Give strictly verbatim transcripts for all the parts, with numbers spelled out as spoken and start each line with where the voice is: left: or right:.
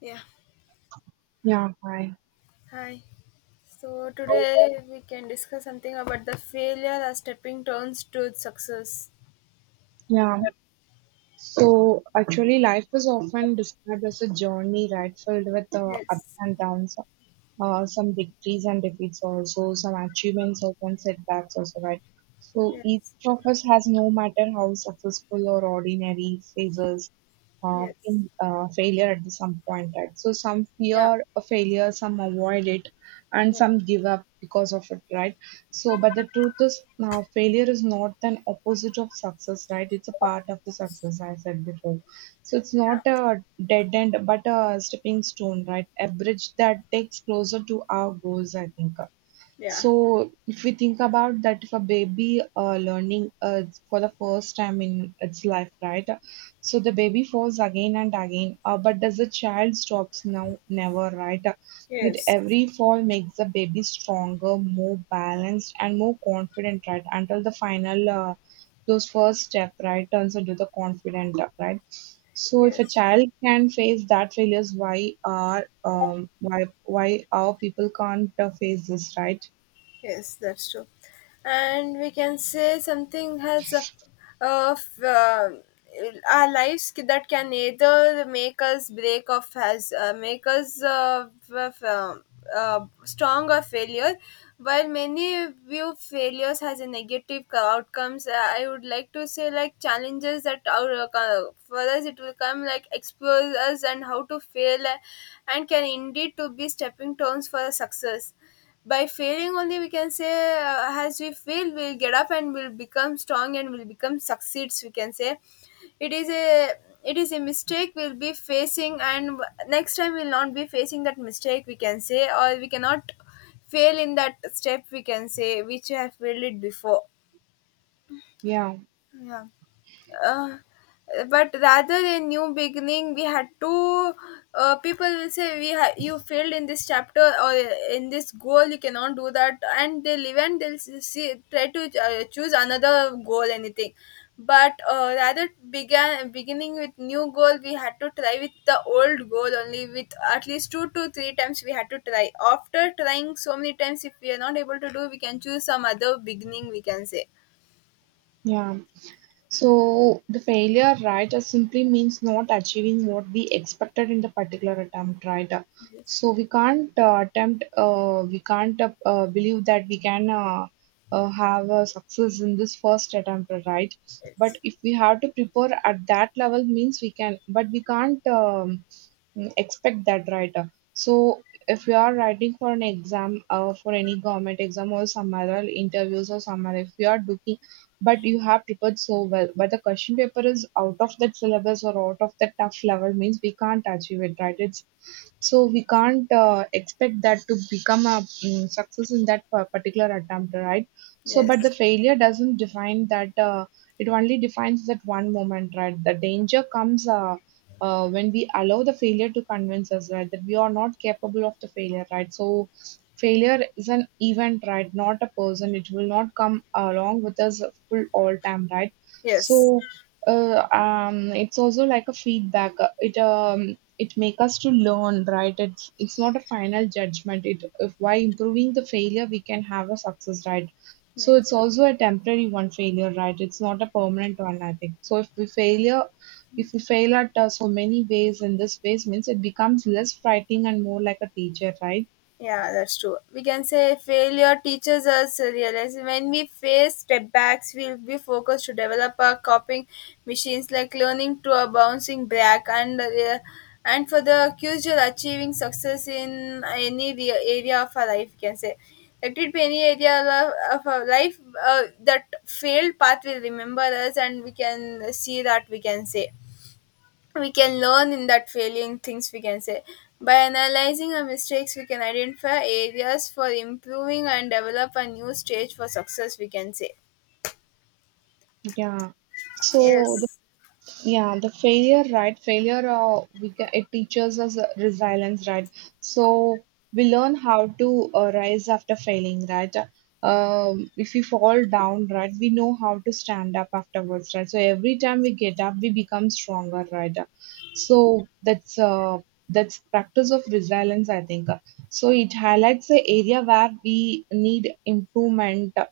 left: Yeah,
right: Yeah, hi.
left: hi. So today we can discuss something about the failure as stepping stones to success.
right: Yeah. So actually, life is often described as a journey, right? Filled with uh, ups
left: Yes,
right: and downs, uh, some victories and defeats, also some achievements, also and setbacks, also, right? So each
left: yes,
right: of us has, no matter how successful or ordinary, phases uh, in,
left: yes,
right: uh, failure at the some point, right? So some
left: Yeah,
right: fear a failure, some avoid it, and
left: yeah,
right: some give up because of it, right? So, but the truth is, now failure is not an opposite of success, right? It's a part of the success, I said before. So it's not a dead end, but a stepping stone, right? A bridge that takes closer to our goals, I think.
left: yeah,
right: So, if we think about that, if a baby uh, learning uh, for the first time in its life, right? So the baby falls again and again, uh, but does the child stops now? Never, right? With
left: yes,
right: every fall makes the baby stronger, more balanced, and more confident, right? Until the final, uh, those first step, right, turns into the confident, right? So if a
left: yes.
right: child can face that failures, why are um why why our people can't uh, face this, right?
left: Yes, that's true. And we can say something has a, of uh, our lives ki- that can either make us break or has uh, make us uh, f- uh, uh, strong or failure. While many view failures as a negative co- outcomes, uh, I would like to say like challenges that our uh, co- for us it will come like expose us and how to fail uh, and can indeed to be stepping stones for success by failing only we can say, uh, as we fail we'll get up and we'll become strong and we'll become succeeds we can say. It is a it is a mistake we'll be facing, and next time we'll not be facing that mistake we can say, or we cannot fail in that step we can say, which you have failed it before.
right: Yeah,
left: Yeah. uh, but rather a new beginning we had to, uh, people will say we ha- you failed in this chapter or in this goal you cannot do that, and they'll even they'll s- see, try to uh, choose another goal, anything. But uh, rather began beginning with new goal, we had to try with the old goal only, with at least two to three times we had to try. After trying so many times, if we are not able to do, we can choose some other beginning we can say.
right: yeah. So the failure, right, uh, simply means not achieving what we expected in the particular attempt, right? Uh, So we can't uh, attempt, uh, we can't uh, uh, believe that we can uh, uh, have a success in this first attempt, right? But if we have to prepare at that level, means we can, but we can't um, mm, expect that, right? Uh, So if we are writing for an exam, uh, for any government exam or some other interviews or some other, if we are doing but you have prepared so well. But the question paper is out of that syllabus or out of that tough level means we can't achieve it, right? It's so we can't uh, expect that to become a mm, success in that par- particular attempt, right? So,
left: Yes,
right: but the failure doesn't define that. Uh, it only defines that one moment, right? The danger comes. Uh, uh, when we allow the failure to convince us, right, that we are not capable of the failure, right? So, failure is an event, right, not a person. It will not come along with us helpful all time, right?
left: yes,
right: So uh, um, it's also like a feedback. Uh, It um, it make us to learn, right? It's it's not a final judgment. It, if by improving the failure, we can have a success, right? So
left: yes.
right: it's also a temporary one failure, right? It's not a permanent one, I think. So if we failure, if we fail at uh, so many ways in this ways means it becomes less frightening and more like a teacher, right?
left: Yeah, that's true. We can say failure teaches us to realize when we face setbacks, we'll be focused to develop our coping machines like learning to a bouncing back, and uh, yeah, and for the crucial achieving success in any re- area of our life. We can say let it be any area of, of our life. Uh, that failed path will remember us, and we can see that we can say we can learn in that failing things we can say. By analyzing our mistakes, we can identify areas for improving and develop a new stage for success we can say.
right: Yeah. So the
left: Yes,
right: Yeah, the failure, right? Failure, uh, we ca it teaches us uh, resilience, right? So we learn how to uh, rise after failing, right? Um, if we fall down, right, we know how to stand up afterwards, right? So every time we get up, we become stronger, right? So that's uh, that's practice of resilience, I think. So it highlights the area where we need improvement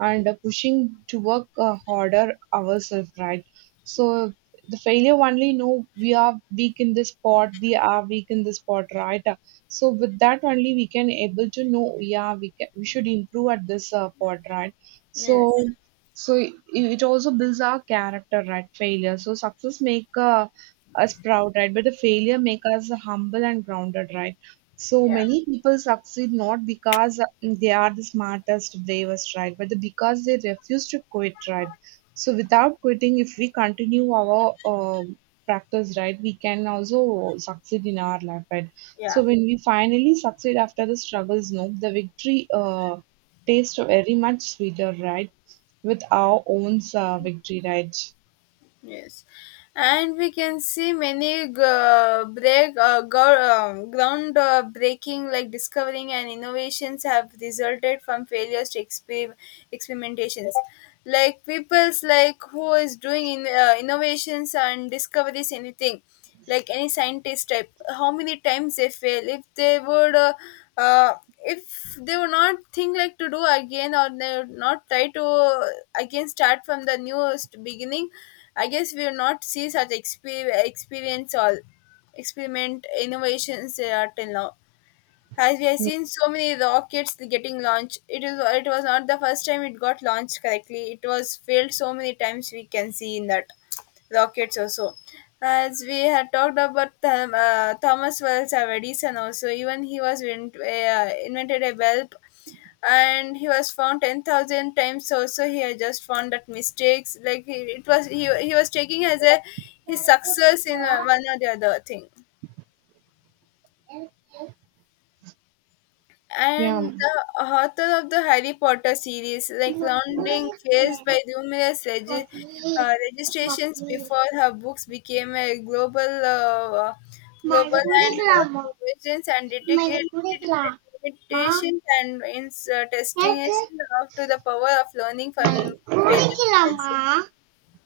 right: and pushing to work uh, harder ourselves, right? So the failure only know we are weak in this spot, we are weak in this spot, right? So with that only we can able to know, yeah, we can, we should improve at this uh, part, right?
left: yes,
right: So so it, it also builds our character, right? Failure, so success make uh, us proud, right, but the failure make us humble and grounded, right? So
left: yeah,
right: many people succeed not because uh, they are the smartest, bravest, right, but because they refuse to quit, right? So without quitting, if we continue our uh, practice, right, we can also succeed in our life, right?
left: yeah.
right: So when we finally succeed after the struggles, no, the victory uh, tastes very much sweeter, right? With our own uh, victory, right?
left: Yes, and we can see many g- uh, break uh, gr- um, ground uh, breaking like discovering and innovations have resulted from failures to exper- experimentations. Like people's, like who is doing in, uh, innovations and discoveries, anything, like any scientist type. How many times they fail if they would. Uh, uh, if they would not think like to do again, or they would not try to uh, again start from the newest beginning, I guess we will not see such exper- experience or experiment innovations uh, till now. As we have seen so many rockets getting launched, it is it was not the first time it got launched correctly. It was failed so many times, we can see in that rockets also. As we had talked about Th- uh, Thomas Wells of Edison also, even he was in- uh, invented a bulb, and he was found ten thousand times also, he had just found that mistakes like he, it was he, he was taking as a his success in uh, one or the other thing.
right: Yeah.
left: And the author of the Harry Potter series, like Rowling, faced by numerous regi- uh, registrations before her books became a global, uh, global, and her provisions and dedicated limitations and ins- uh, testing is
right: Yeah.
left: enough to the power of learning from failures.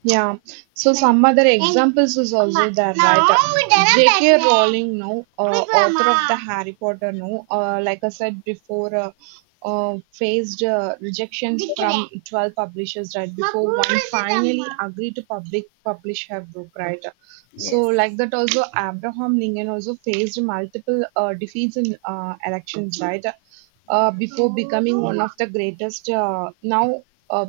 right: Yeah. So some other examples is also there, right? J K. Rowling, no, uh, author of the Harry Potter, no, uh, like I said before, uh, uh, faced uh, rejections from twelve publishers, right? Before one finally agreed to public publish her book, right? So,
left: Yes.
right: like that, also Abraham Lincoln also faced multiple uh, defeats in uh, elections, right? Uh, before becoming one of the greatest. Uh, now, uh,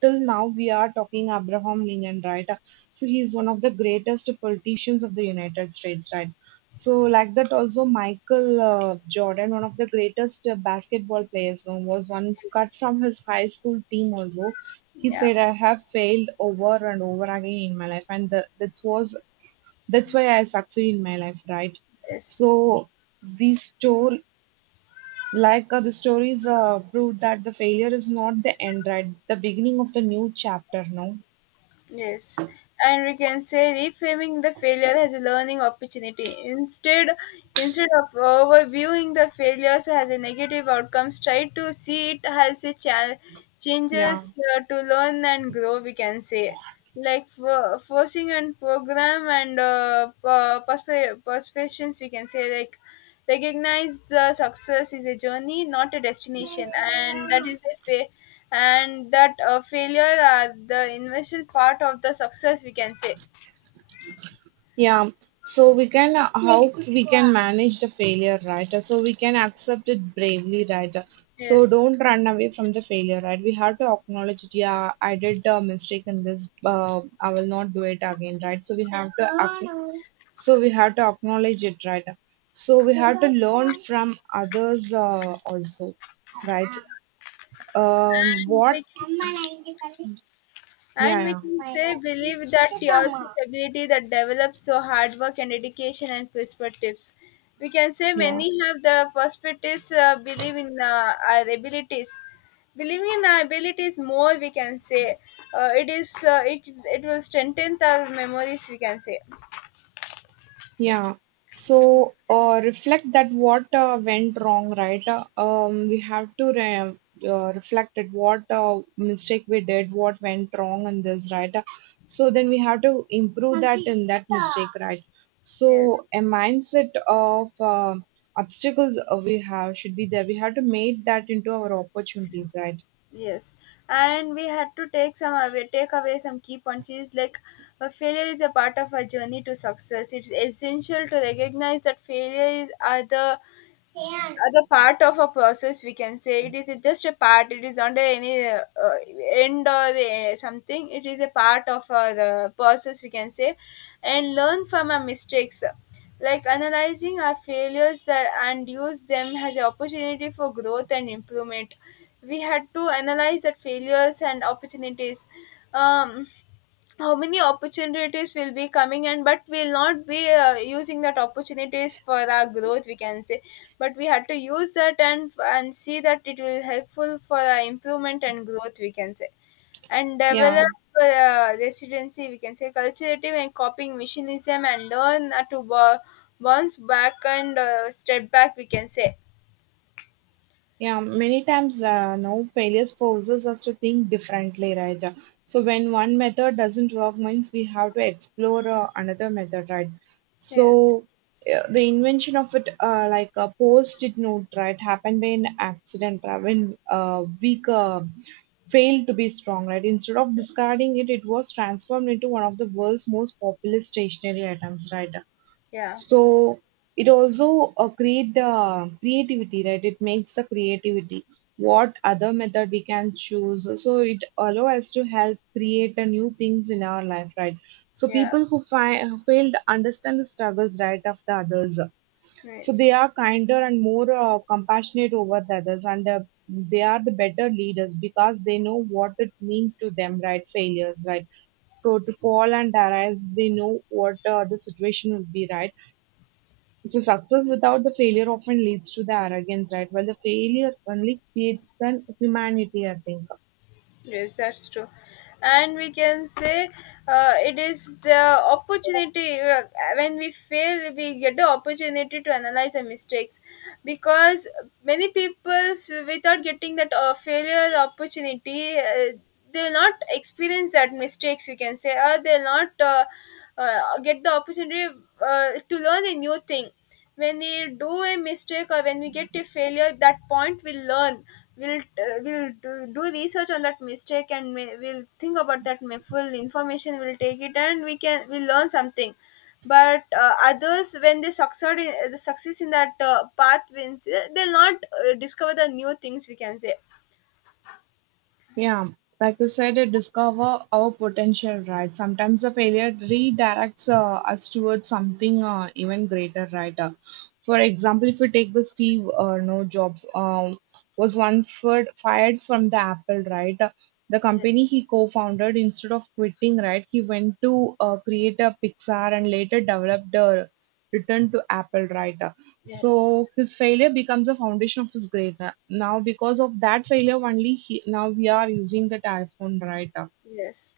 right: Till now, we are talking Abraham Lincoln, right? So he is one of the greatest politicians of the United States, right? So like that, also Michael uh, Jordan, one of the greatest uh, basketball players, you know, was once cut
left: Yes.
right: from his high school team. Also, he
left: Yeah.
right: said, "I have failed over and over again in my life, and the, that was that's why I succeed in my life, right?"
left: Yes.
right: So this story. Like uh, the stories uh, prove that the failure is not the end, right? The beginning of the new chapter, no?
left: Yes, and we can say reframing the failure as a learning opportunity. Instead, instead of overviewing the failures as a negative outcomes, try to see it as a challenge,
right: Yeah.
left: changes uh, to learn and grow. We can say, like for forcing and program and uh, per- perspe- persuasions. We can say, like, recognize the success is a journey not a destination, and that is a fa- and that uh, failure are the initial part of the success we can say.
right: Yeah, so we can, like, how we can manage the failure, right? Uh, So we can accept it bravely, right? Uh, So
left: Yes,
right: don't run away from the failure, right? We have to acknowledge it. Yeah, I did a mistake in this. Uh, I will not do it again, right? So we have to ac- so we have to acknowledge it, right? Uh, So we have to learn from others uh, also, right? Um,
left: and we
right: what?
left: can
right: Yeah,
left: and we can say
right: yeah,
left: believe that your ability that develops so hard work and dedication and perspectives. We can say
right: yeah.
left: many have the perspectives, uh, believe in uh, our abilities. Believing in our abilities more, we can say uh, it is uh, it it will strengthen our memories. We can say
right: Yeah. So, uh, reflect that what uh, went wrong, right? Uh, um, we have to re uh, Reflect at what uh, mistake we did, what went wrong in this, right? Uh, So then we have to improve that in that mistake, right? So
left: yes.
right: a mindset of uh, obstacles uh, we have should be there. We have to make that into our opportunities, right?
left: Yes, and we had to take some away, take away some key points. Is like a failure is a part of our journey to success. It's essential to recognize that failure is are the other part of a process we can say. It is just a part, it is not any uh, uh, end or uh, something. It is a part of uh, the process we can say, and learn from our mistakes like analyzing our failures that, and use them as an opportunity for growth and improvement. We had to analyze that failures and opportunities, um, how many opportunities will be coming, and but we'll not be uh, using that opportunities for our growth we can say. But we had to use that, and and see that it will helpful for our improvement and growth we can say, and
right: Yeah.
left: develop uh, residency we can say, culturative and copying machinism, and learn uh, to bo- bounce back and uh, step back we can say.
right: Yeah, many times uh, now failures forces us to think differently, right? Uh, So when one method doesn't work, means we have to explore uh, another method, right?
left: Yes,
right: So uh, the invention of it, uh, like a post-it note, right, happened by an accident, right? When uh, weak uh, failed to be strong, right? Instead of discarding it, it was transformed into one of the world's most popular stationery items, right?
left: yeah,
right: So it also uh, create the creativity, right? It makes the creativity. What other method we can choose? So it allow us to help create a new things in our life, right? So
left: yeah,
right: people who fi- fail to understand the struggles, right, of the others, so they
left: nice.
right: are kinder and more uh, compassionate over the others, and uh, they are the better leaders because they know what it means to them, right? Failures, right? So to fall and arise, they know what uh, the situation will be, right? So success without the failure often leads to the arrogance, right? Well, the failure only creates an humanity, I think.
left: Yes, that's true. And we can say uh, it is the opportunity. uh, When we fail, we get the opportunity to analyze the mistakes, because many people, so without getting that uh, failure opportunity, uh, they will not experience that mistakes, we can say, or they will not uh, uh, get the opportunity uh, to learn a new thing. When we do a mistake, or when we get a failure, that point we'll learn. We'll uh, we'll do, do research on that mistake, and we- we'll think about that ma- full information, we'll take it, and we can we learn something. But uh, others when they succeed in, the success in that uh, path wins, uh, they'll not uh, discover the new things we can say.
right: Yeah, like you said, it discover our potential, right? Sometimes the failure redirects uh, us towards something uh, even greater, right? Uh, for example, if we take the Steve uh, no Jobs, um, was once fired fired from the Apple, right? Uh, the
left: Ye-
right: company he co-founded, instead of quitting, right, he went to uh, create a Pixar and later developed a Return to Apple, right? Uh,
left: yes,
right: so his failure becomes a foundation of his greatness. Now, because of that failure, only he, now we are using that iPhone, right?
left: yes.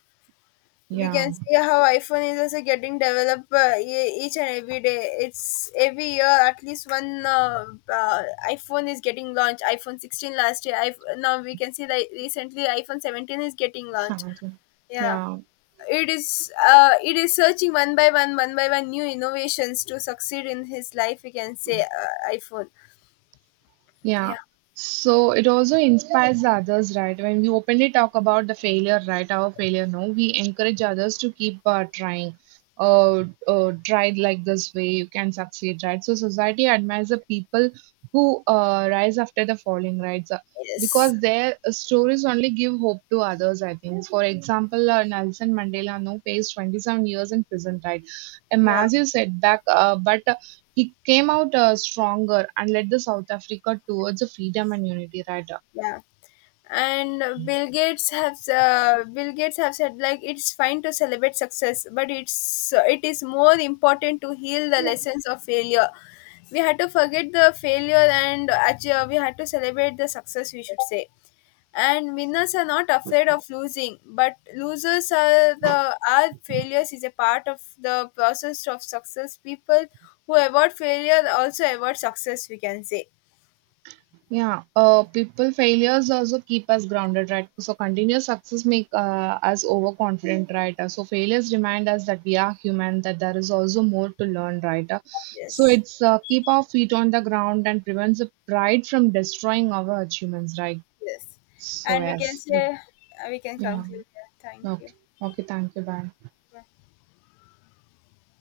left: We can
right: Yeah,
left: see how iPhone is also getting developed, uh, e- each and every day. It's every year at least one uh, uh, iPhone is getting launched. iPhone sixteen last year, I now we can see that recently iPhone seventeen is getting launched.
right: sadly.
left: Yeah,
right: Yeah.
left: it is, uh, it is searching one by one one by one new innovations to succeed in his life we can say, uh, iPhone.
right: Yeah.
left: Yeah,
right: So it also inspires the others, right? When we openly talk about the failure, right? Our failure, no, we encourage others to keep uh, trying. Uh, uh, try like this way, you can succeed, right? So society admires the people who uh, rise after the falling, right? So,
left: yes,
right: because their stories only give hope to others, I think. For example, uh, Nelson Mandela, no, faced twenty-seven years in prison, right? A
left: yeah,
right: massive setback, uh, but he came out uh, stronger and led the South Africa towards the freedom and unity, right?
left: yeah. And Bill Gates have uh, bill gates have said like it's fine to celebrate success, but it's it is more important to heal the lessons of failure. We had to forget the failure, and actually we had to celebrate the success, we should say. And winners are not afraid of losing, but losers are the are failures is a part of the process of success. People who avoid failure also avoid success we can say.
right: Yeah, uh, people failures also keep us grounded, right? So continuous success make uh, us overconfident, right? Uh, So failures remind us that we are human, that there is also more to learn, right? Uh, So
left: Yes.
right: it's uh, keep our feet on the ground and prevents the pride from destroying our achievements, right?
left: Yes.
right: So
left: And we can
right: yes, we,
left: say, we can
right: yeah,
left: conclude. Yeah. Thank you.
right: okay, okay, thank you, bye.
left: Bye.